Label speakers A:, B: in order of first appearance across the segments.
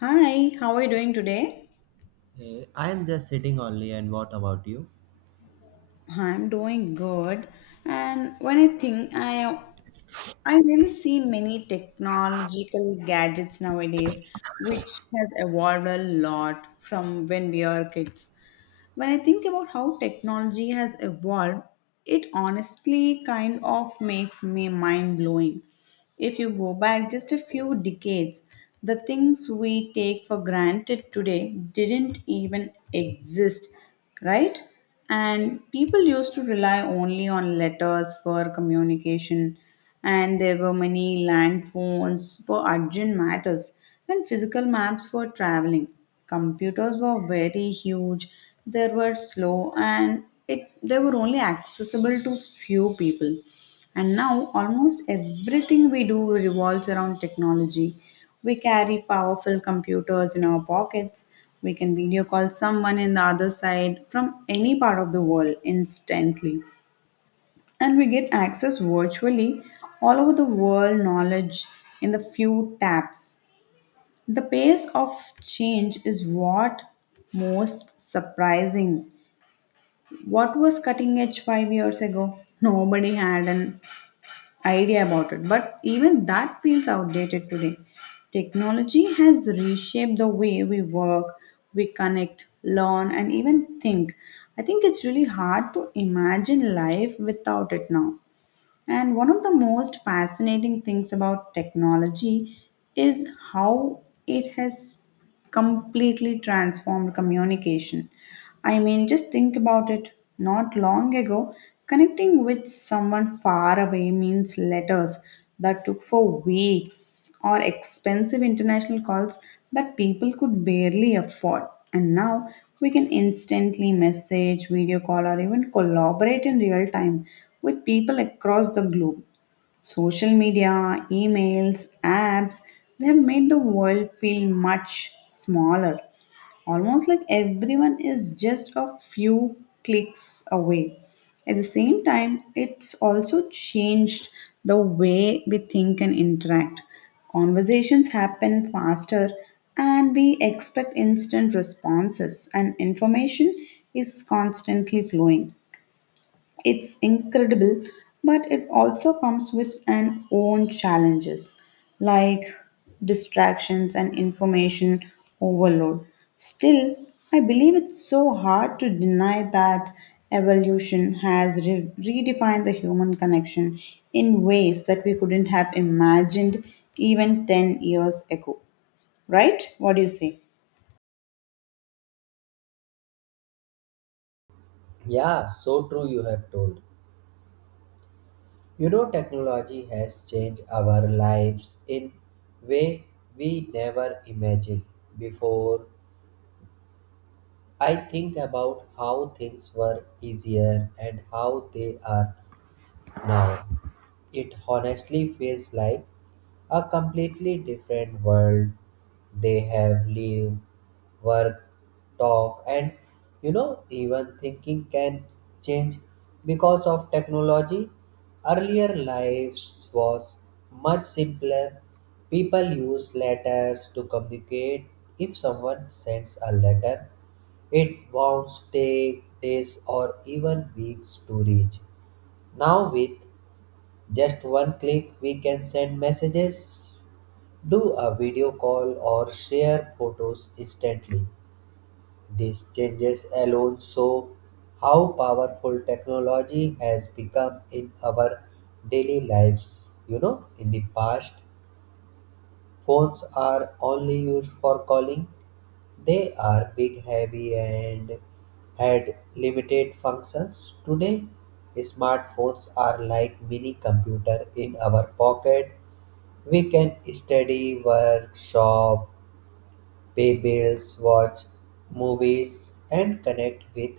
A: Hi, how are you doing today?
B: I am just sitting only, and what about you?
A: I'm doing good. And when I think I really see many technological gadgets nowadays which has evolved a lot from when we are kids. When I think about how technology has evolved, it honestly kind of makes me mind blowing. If you go back just a few decades, the things we take for granted today didn't even exist, right? And people used to rely only on letters for communication, and there were many land phones for urgent matters and physical maps for traveling. Computers were very huge, they were slow, and it they were only accessible to few people. And now almost everything we do revolves around technology. We carry powerful computers in our pockets. We can video call someone in the other side from any part of the world instantly. And we get access virtually all over the world knowledge in the few taps. The pace of change is what most surprising. What was cutting edge 5 years ago? Nobody had an idea about it. But even that feels outdated today. Technology has reshaped the way we work, we connect, learn, and even think. I think it's really hard to imagine life without it now. And one of the most fascinating things about technology is how it has completely transformed communication. I mean, just think about it. Not long ago, connecting with someone far away means letters that took for weeks or expensive international calls that people could barely afford. And now we can instantly message, video call, or even collaborate in real time with people across the globe. Social media, emails, apps, they have made the world feel much smaller, almost like everyone is just a few clicks away. At the same time, it's also changed the way we think and interact. Conversations happen faster, and we expect instant responses, and information is constantly flowing. It's incredible, but it also comes with an own challenges like distractions and information overload. Still, I believe it's so hard to deny that evolution has redefined the human connection in ways that we couldn't have imagined even 10 years ago. Right? What do you say?
B: Yeah, so true you have told. You know, technology has changed our lives in way we never imagined before. I think about how things were easier and how they are now. It honestly feels like a completely different world they have lived, work, talk, and you know, even thinking can change because of technology. Earlier lives was much simpler. People use letters to communicate. If someone sends a letter, it won't take days or even weeks to reach. Now, with just one click, we can send messages, do a video call, or share photos instantly. These changes alone show how powerful technology has become in our daily lives. You know, in the past, phones are only used for calling. They are big, heavy, and had limited functions. Today, smartphones are like mini computer in our pocket. We can study, work, shop, pay bills, watch movies, and connect with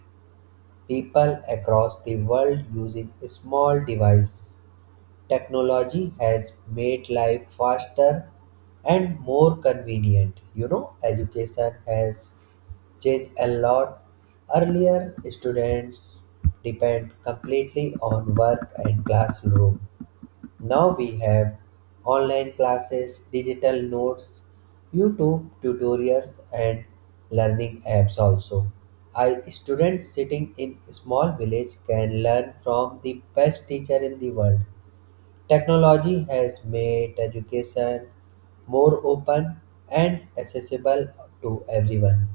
B: people across the world using small device. Technology has made life faster and more convenient. You know, education has changed a lot. Earlier students depend completely on work and classroom. Now we have online classes, digital notes, YouTube tutorials, and learning apps also. A student sitting in small village can learn from the best teacher in the world. Technology has made education more open and accessible to everyone.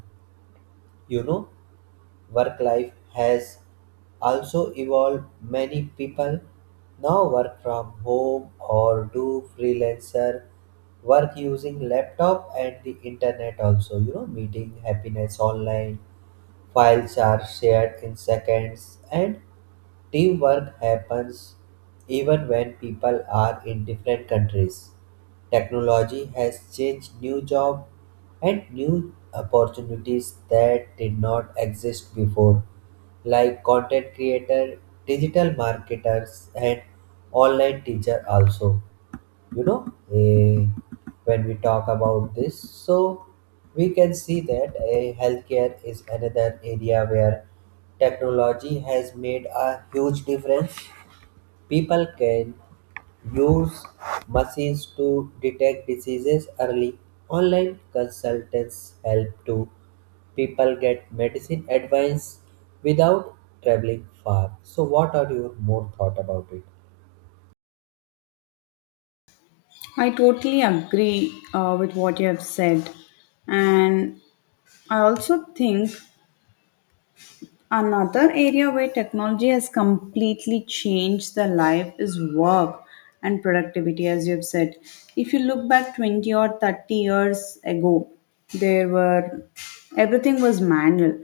B: You know, work life has also evolved. Many people now work from home or do freelancer work using laptop and the internet also. You know, meeting happiness online. Files are shared in seconds and teamwork happens even when people are in different countries. Technology has changed new jobs and new opportunities that did not exist before, like content creator, digital marketers, and online teacher also. You know, when we talk about this, so we can see that a healthcare is another area where technology has made a huge difference. People can use machines to detect diseases early. Online consultants help to people get medicine advice without traveling far. So what are your more thought about it?
A: I totally agree with what you have said. And I also think another area where technology has completely changed the life is work and productivity, as you've said. If you look back 20 or 30 years ago, there were everything was manual,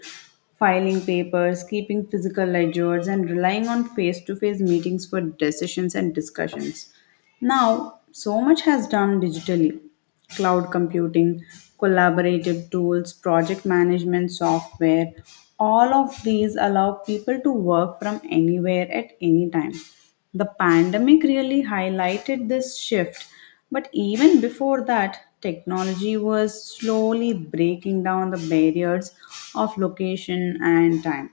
A: filing papers, keeping physical ledgers, and relying on face to face meetings for decisions and discussions. Now, so much has done digitally. Cloud computing, collaborative tools, project management software, all of these allow people to work from anywhere at any time. The pandemic really highlighted this shift, but even before that, technology was slowly breaking down the barriers of location and time.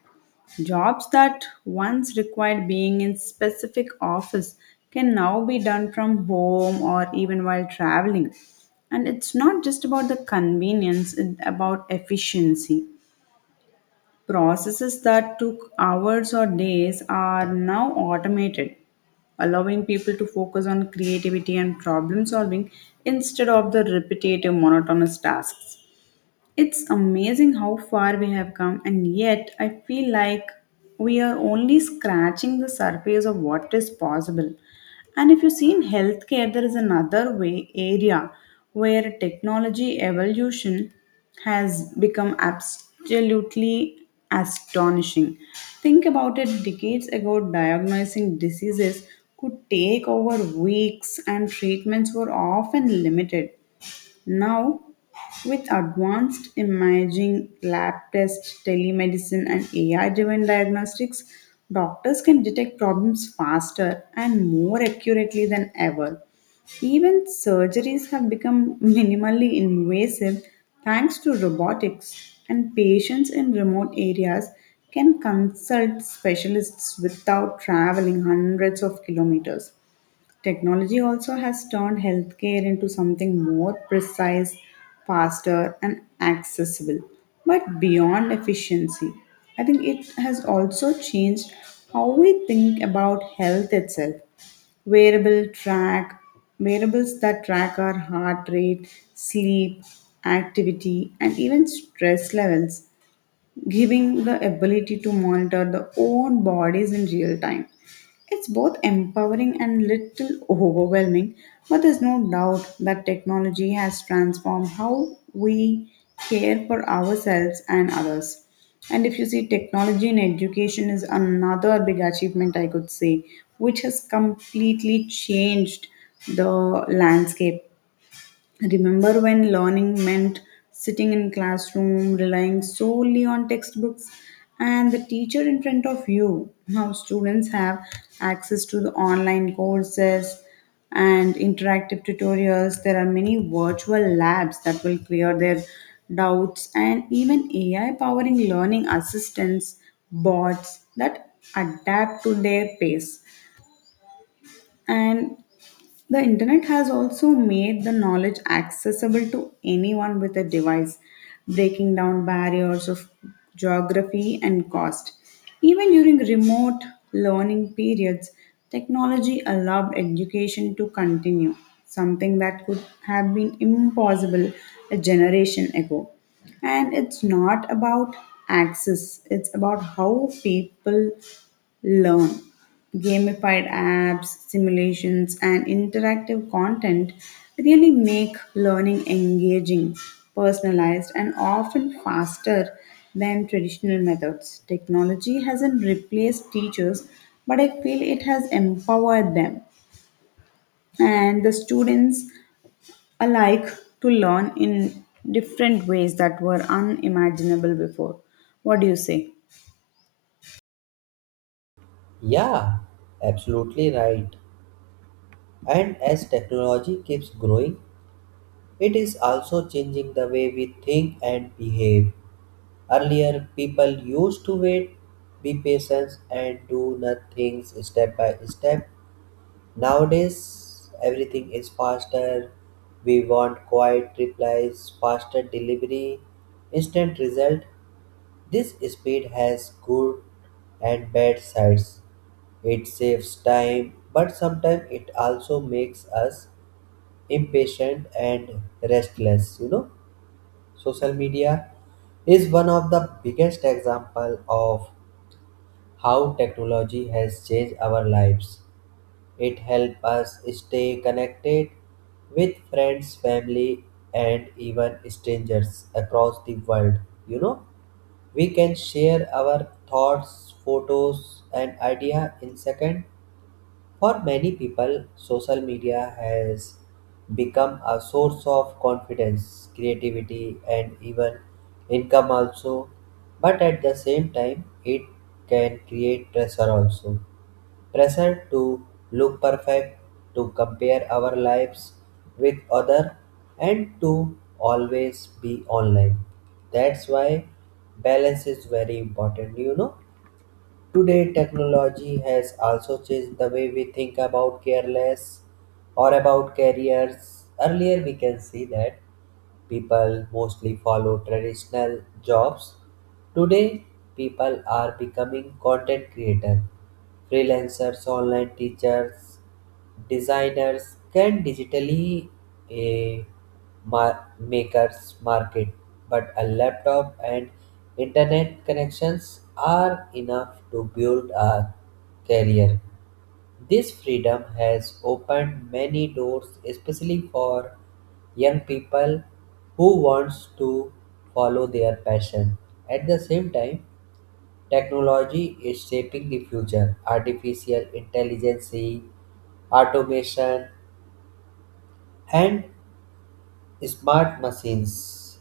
A: Jobs that once required being in specific office can now be done from home or even while traveling. And it's not just about the convenience, it's about efficiency. Processes that took hours or days are now automated, allowing people to focus on creativity and problem solving instead of the repetitive monotonous tasks. It's amazing how far we have come, and yet I feel like we are only scratching the surface of what is possible. And if you see in healthcare, there is another way area where technology evolution has become absolutely astonishing. Think about it, decades ago, diagnosing diseases could take over weeks, and treatments were often limited. Now, with advanced imaging, lab tests, telemedicine, and AI driven diagnostics, doctors can detect problems faster and more accurately than ever. Even surgeries have become minimally invasive thanks to robotics, and patients in remote areas can consult specialists without traveling hundreds of kilometers. Technology also has turned healthcare into something more precise, faster, and accessible. But beyond efficiency, I think it has also changed how we think about health itself. Wearable track, wearables that track our heart rate, sleep, activity, and even stress levels giving the ability to monitor the own bodies in real time. It's both empowering and little overwhelming, but there's no doubt that technology has transformed how we care for ourselves and others. And if you see, technology in education is another big achievement, I could say, which has completely changed the landscape. Remember when learning meant sitting in classroom, relying solely on textbooks and the teacher in front of you? Now students have access to the online courses and interactive tutorials. There are many virtual labs that will clear their doubts and even AI powering learning assistants, bots that adapt to their pace. And the internet has also made the knowledge accessible to anyone with a device, breaking down barriers of geography and cost. Even during remote learning periods, technology allowed education to continue, something that could have been impossible a generation ago. And it's not about access, it's about how people learn. Gamified apps, simulations, and interactive content really make learning engaging, personalized, and often faster than traditional methods. Technology hasn't replaced teachers, but I feel it has empowered them and the students I like to learn in different ways that were unimaginable before. What do you say?
B: Yeah, absolutely right. And as technology keeps growing, it is also changing the way we think and behave. Earlier, people used to wait, be patient, and do nothing step by step. Nowadays, everything is faster. We want quiet replies, faster delivery, instant result. This speed has good and bad sides. It saves time, but sometimes it also makes us impatient and restless. You know, social media is one of the biggest example of how technology has changed our lives. It helps us stay connected with friends, family, and even strangers across the world. You know, we can share our thoughts, photos, and idea in second. For many people, social media has become a source of confidence, creativity, and even income also. But at the same time, it can create pressure also. Pressure to look perfect, to compare our lives with other, and to always be online. That's why balance is very important, you know. Today, technology has also changed the way we think about careless or about careers. Earlier, we can see that people mostly follow traditional jobs. Today, people are becoming content creators, freelancers, online teachers, designers, can digitally a makers market, but a laptop and internet connections are enough to build a career. This freedom has opened many doors especially for young people who wants to follow their passion. At the same time, technology is shaping the future. Artificial intelligence, automation, and smart machines,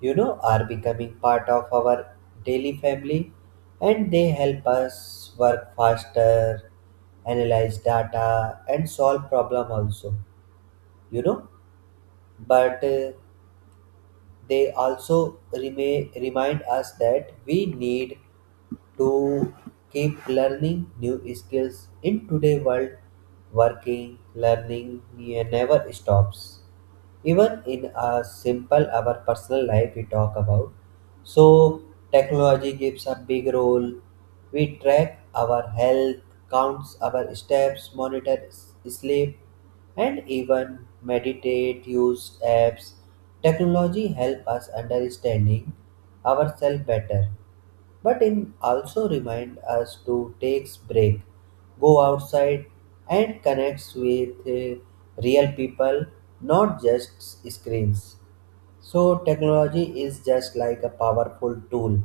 B: you know, are becoming part of our daily family, and they help us work faster, analyze data, and solve problem also. You know, but they also remind us that we need to keep learning new skills in today's world. Working, learning, yeah, never stops. Even in a simple our personal life we talk about, so technology gives a big role. We track our health, counts our steps, monitor sleep, and even meditate use apps. Technology help us understanding ourselves better, but it also reminds us to take break, go outside, and connect with real people, not just screens. So technology is just like a powerful tool.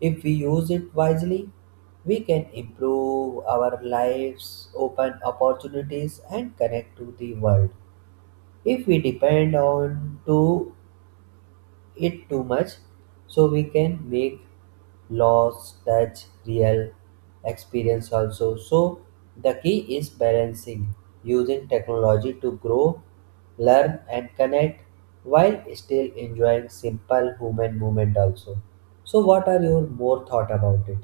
B: If we use it wisely, we can improve our lives, open opportunities, and connect to the world. If we depend on to it too much, so we can make laws touch real experience also. So the key is balancing, using technology to grow, learn, and connect while still enjoying simple human movement also. So what are your more thought about it?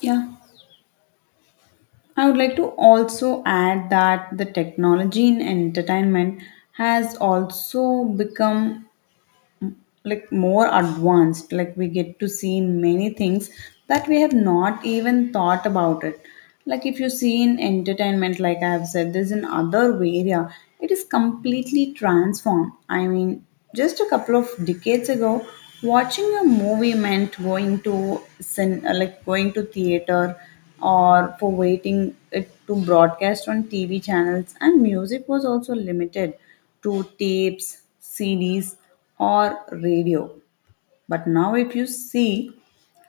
A: Yeah, I would like to also add that the technology in entertainment has also become like more advanced, like we get to see many things that we have not even thought about it. Like if you see in entertainment, like I have said, there's an other area, it is completely transformed. I mean, just a couple of decades ago, watching a movie meant going to like going to theater or for waiting it to broadcast on TV channels, and music was also limited to tapes, CDs, or radio. But now, if you see,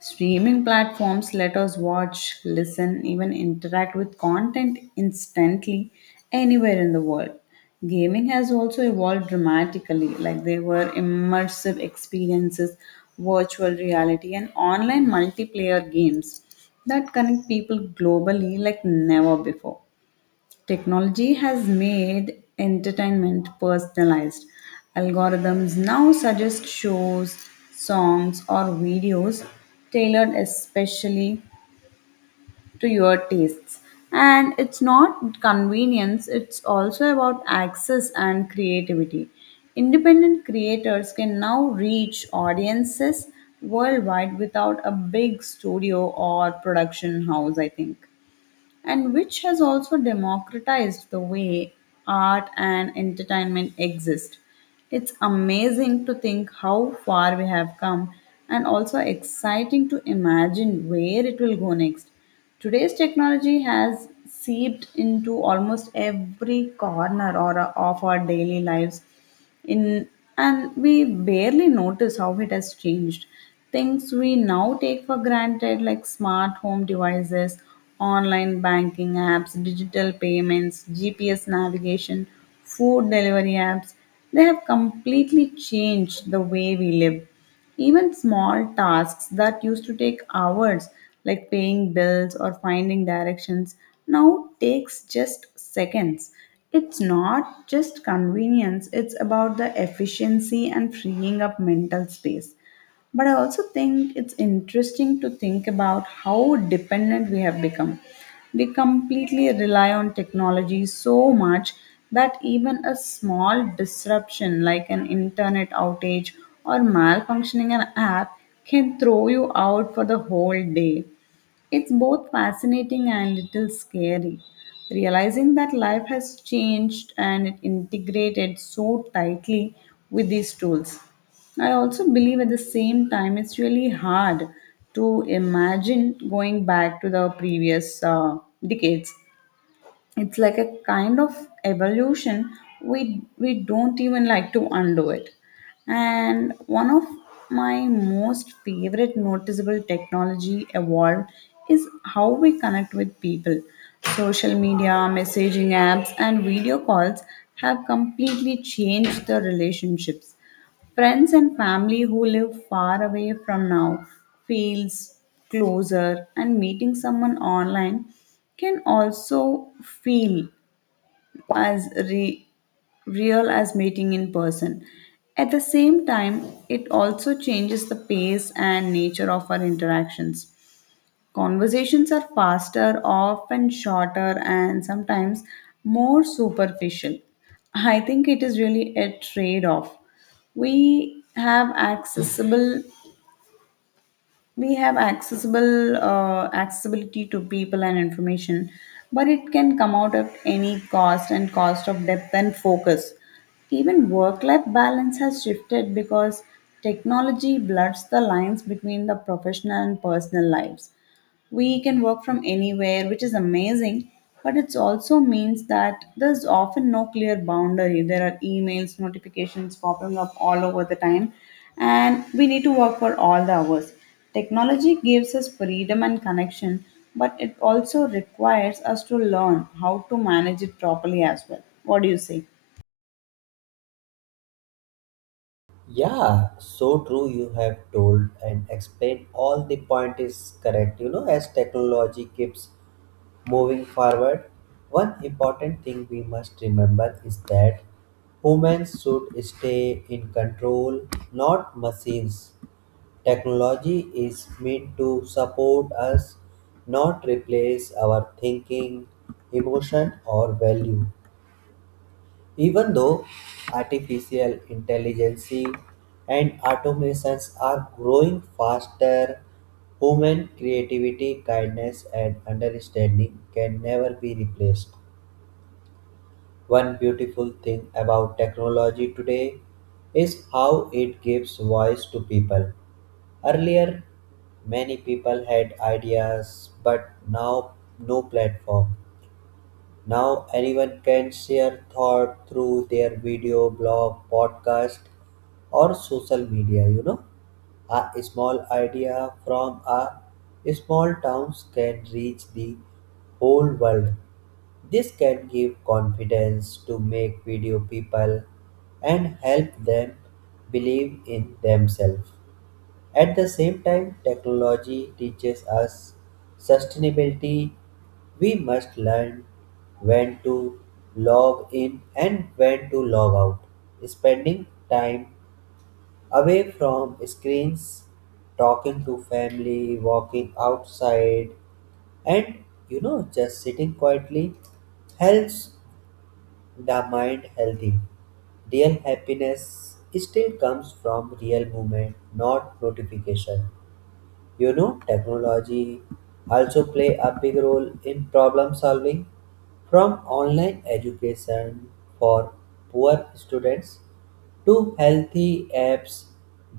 A: streaming platforms let us watch, listen, even interact with content instantly anywhere in the world. Gaming has also evolved dramatically, like there were immersive experiences, virtual reality, and online multiplayer games that connect people globally like never before. Technology has made entertainment personalized. Algorithms now suggest shows, songs, or videos tailored especially to your tastes. And it's not convenience, it's also about access and creativity. Independent creators can now reach audiences worldwide without a big studio or production house, I think, and which has also democratized the way art and entertainment exist. It's amazing to think how far we have come and also exciting to imagine where it will go next. Today's technology has seeped into almost every corner or of our daily lives in and we barely notice how it has changed. Things we now take for granted, like smart home devices, online banking apps, digital payments, GPS navigation, food delivery apps, they have completely changed the way we live. Even small tasks that used to take hours, like paying bills or finding directions, now takes just seconds. It's not just convenience, it's about the efficiency and freeing up mental space. But I also think it's interesting to think about how dependent we have become. We completely rely on technology so much that even a small disruption like an internet outage or malfunctioning an app can throw you out for the whole day. It's both fascinating and little scary, realizing that life has changed and it integrated so tightly with these tools. I also believe at the same time it's really hard to imagine going back to the previous decades. It's like a kind of evolution we don't even like to undo it. And one of my most favorite noticeable technology evolved is how we connect with people. Social media, messaging apps, and video calls have completely changed the relationships. Friends and family who live far away from now feels closer, and meeting someone online can also feel as real as meeting in person. At the same time, it also changes the pace and nature of our interactions. Conversations are faster, often shorter, and sometimes more superficial. I think it is really a trade off. We have accessible we have accessible accessibility to people and information, but it can come out at any cost and cost of depth and focus. Even work life balance has shifted because technology blurs the lines between the professional and personal lives. We can work from anywhere, which is amazing, but it also means that there's often no clear boundary. There are emails notifications popping up all over the time, and we need to work for all the hours. Technology gives us freedom and connection, but it also requires us to learn how to manage it properly as well. What do you say?
B: Yeah, so true you have told and explained all the point is correct. You know, as technology keeps moving forward, one important thing we must remember is that humans should stay in control, not machines. Technology is meant to support us, not replace our thinking, emotion, or value. Even though artificial intelligence and automations are growing faster, human creativity, kindness, and understanding can never be replaced. One beautiful thing about technology today is how it gives voice to people. Earlier, many people had ideas, but now no platform. Now anyone can share thought through their video, blog, podcast, or social media. You know, a small idea from a small towns can reach the whole world. This can give confidence to make video people and help them believe in themselves. At the same time, technology teaches us sustainability. We must learn when to log in and when to log out. Spending time away from screens, talking to family, walking outside, and you know, just sitting quietly helps the mind healthy. Real happiness still comes from real movement, not notification. You know, technology also play a big role in problem solving, from online education for poor students to healthy apps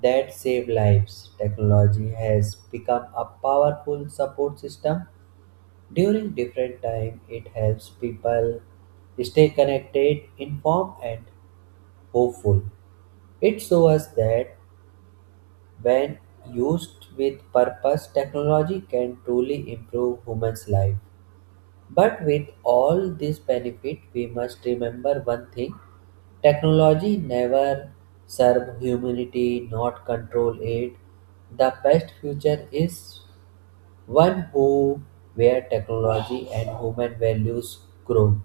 B: that save lives. Technology has become a powerful support system during different time. It helps people stay connected, informed, and hopeful. It shows us that when used with purpose, technology can truly improve humans' life. But with all this benefit, we must remember one thing: technology never serve humanity, not control it. The best future is one who where technology and human values grow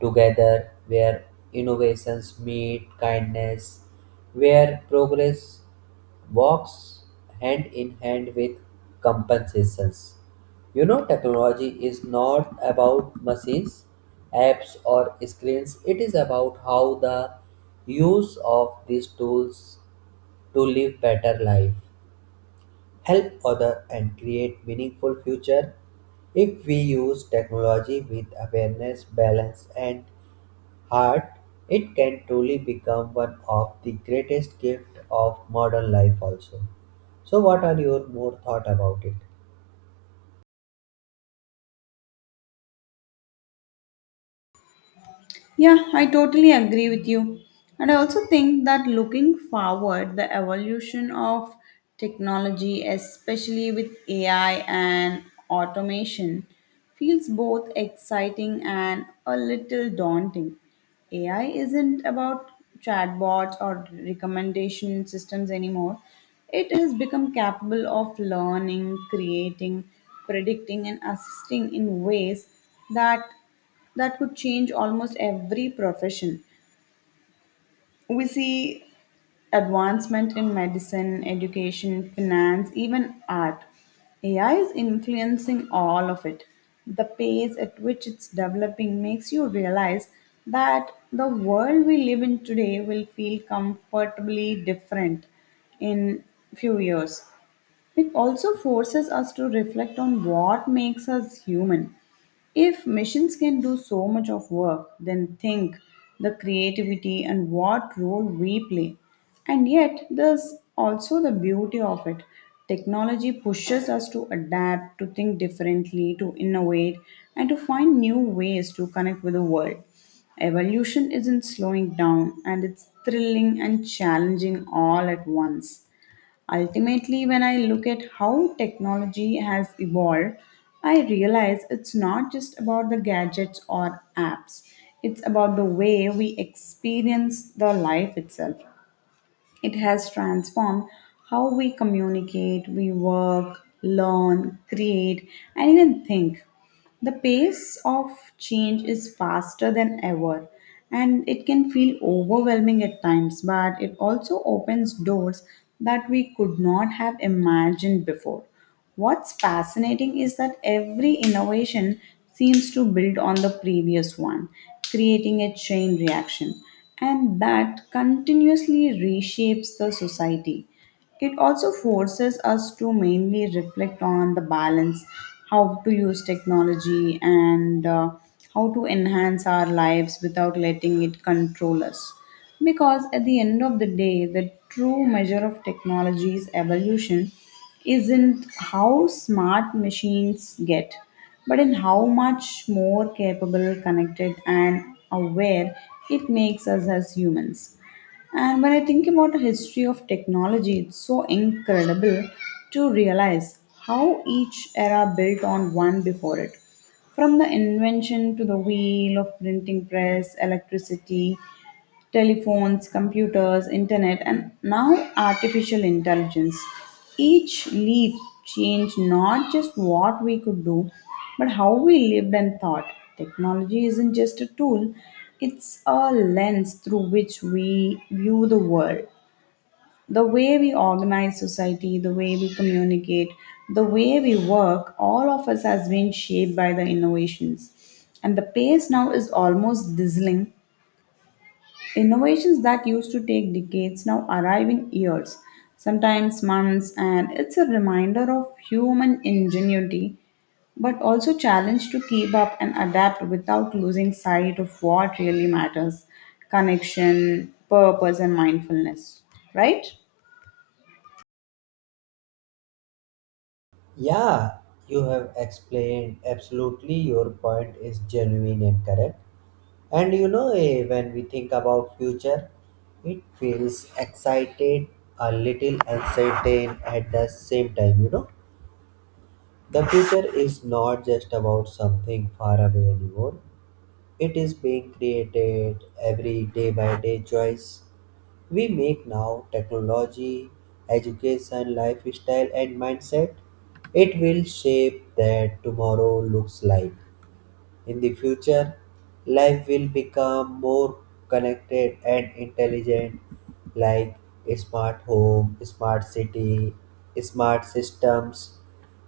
B: together, where innovations meet kindness, where progress walks hand in hand with compensations. You know, technology is not about machines, apps, or screens, it is about how the use of these tools to live better life, help others, and create meaningful future. If we use technology with awareness, balance, and heart, it can truly become one of the greatest gift of modern life also. So what are your more thought about it?
A: Yeah, I totally agree with you. And I also think that looking forward, the evolution of technology, especially with AI and automation, feels both exciting and a little daunting. AI isn't about chatbots or recommendation systems anymore. It has become capable of learning, creating, predicting, and assisting in ways that that could change almost every profession. We see advancement in medicine, education, finance, even art. AI is influencing all of it. The pace at which it's developing makes you realize that the world we live in today will feel comfortably different in few years. It also forces us to reflect on what makes us human. If machines can do so much of work, then think the creativity and what role we play. And yet, there's also the beauty of it. Technology pushes us to adapt, to think differently, to innovate, and to find new ways to connect with the world. Evolution isn't slowing down, and it's thrilling and challenging all at once. Ultimately, when I look at how technology has evolved, I realize it's not just about the gadgets or apps, it's about the way we experience the life itself. It has transformed how we communicate, we work, learn, create, and even think. The pace of change is faster than ever, and it can feel overwhelming at times, but it also opens doors that we could not have imagined before. What's fascinating is that every innovation seems to build on the previous one, creating a chain reaction, and that continuously reshapes the society. It also forces us to mainly reflect on the balance, how to use technology, and how to enhance our lives without letting it control us. Because at the end of the day, the true measure of technology's evolution isn't how smart machines get, but in how much more capable, connected, and aware it makes us as humans. And when I think about the history of technology, it's so incredible to realize how each era built on one before it. From the invention to the wheel of printing press, electricity, telephones, computers, internet, and now artificial intelligence. Each leap changed not just what we could do, but how we lived and thought. Technology isn't just a tool, it's a lens through which we view the world. The way we organize society, the way we communicate, the way we work, all of us has been shaped by the innovations, and the pace now is almost dizzying. Innovations that used to take decades now arriving years, sometimes months, and it's a reminder of human ingenuity, but also challenge to keep up and adapt without losing sight of what really matters, connection, purpose, and mindfulness. Right?
B: Yeah, you have explained absolutely. Your point is genuine and correct. And you know, when we think about future, it feels excited, a little uncertain at the same time. You know, the future is not just about something far away anymore. It is being created every day by day choice we make now. Technology, education, lifestyle, and mindset, it will shape that tomorrow looks like. In the future, life will become more connected and intelligent, like a smart home, smart city, smart systems.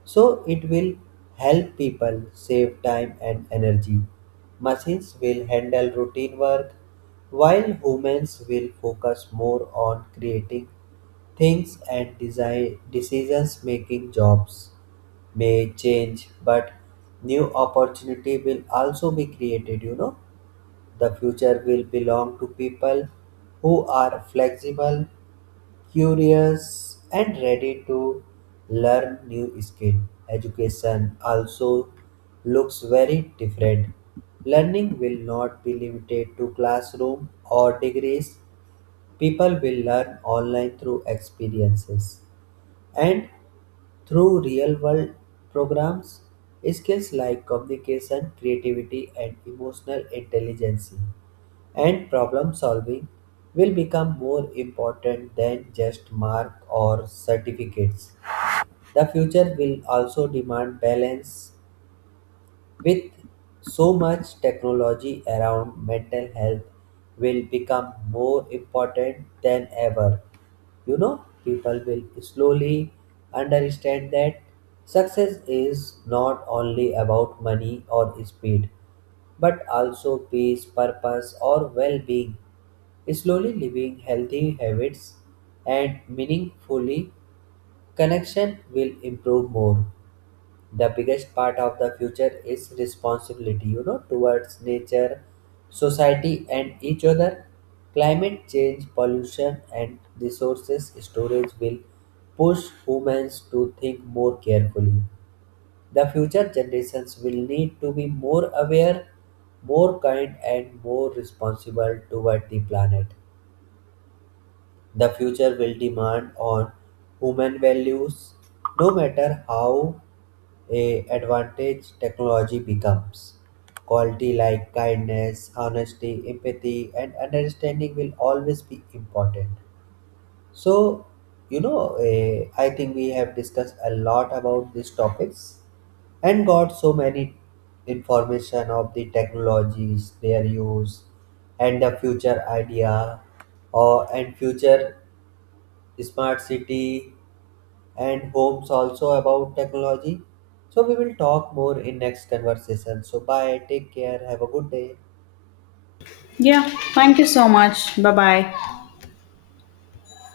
B: So it will help people save time and energy. Machines will handle routine work while humans will focus more on creating things and design decisions making. Jobs may change, but new opportunity will also be created. You know, the future will belong to people who are flexible, curious, and ready to learn new skill. Education also looks very different. Learning will not be limited to classroom or degrees. People will learn online through experiences and through real world programs. Skills like communication, creativity, and emotional intelligence and problem solving will become more important than just marks or certificates. The future will also demand balance. With so much technology around, mental health will become more important than ever. You know, people will slowly understand that success is not only about money or speed, but also peace, purpose, or well-being. Slowly living healthy habits and meaningfully connection will improve more. The biggest part of the future is responsibility, you know, towards nature, society, and each other. Climate change, pollution, and resources storage will push humans to think more carefully. The future generations will need to be more aware, more kind, and more responsible toward the planet. The future will demand on human values, no matter how a advantage technology becomes. Quality like kindness, honesty, empathy, and understanding will always be important. So, you know, I think we have discussed a lot about these topics and got so many information of the technologies, their use, and the future idea, or and future smart city and homes also about technology. So we will talk more in next conversation. So bye, take care, have a good day.
A: Yeah, thank you so much. Bye bye.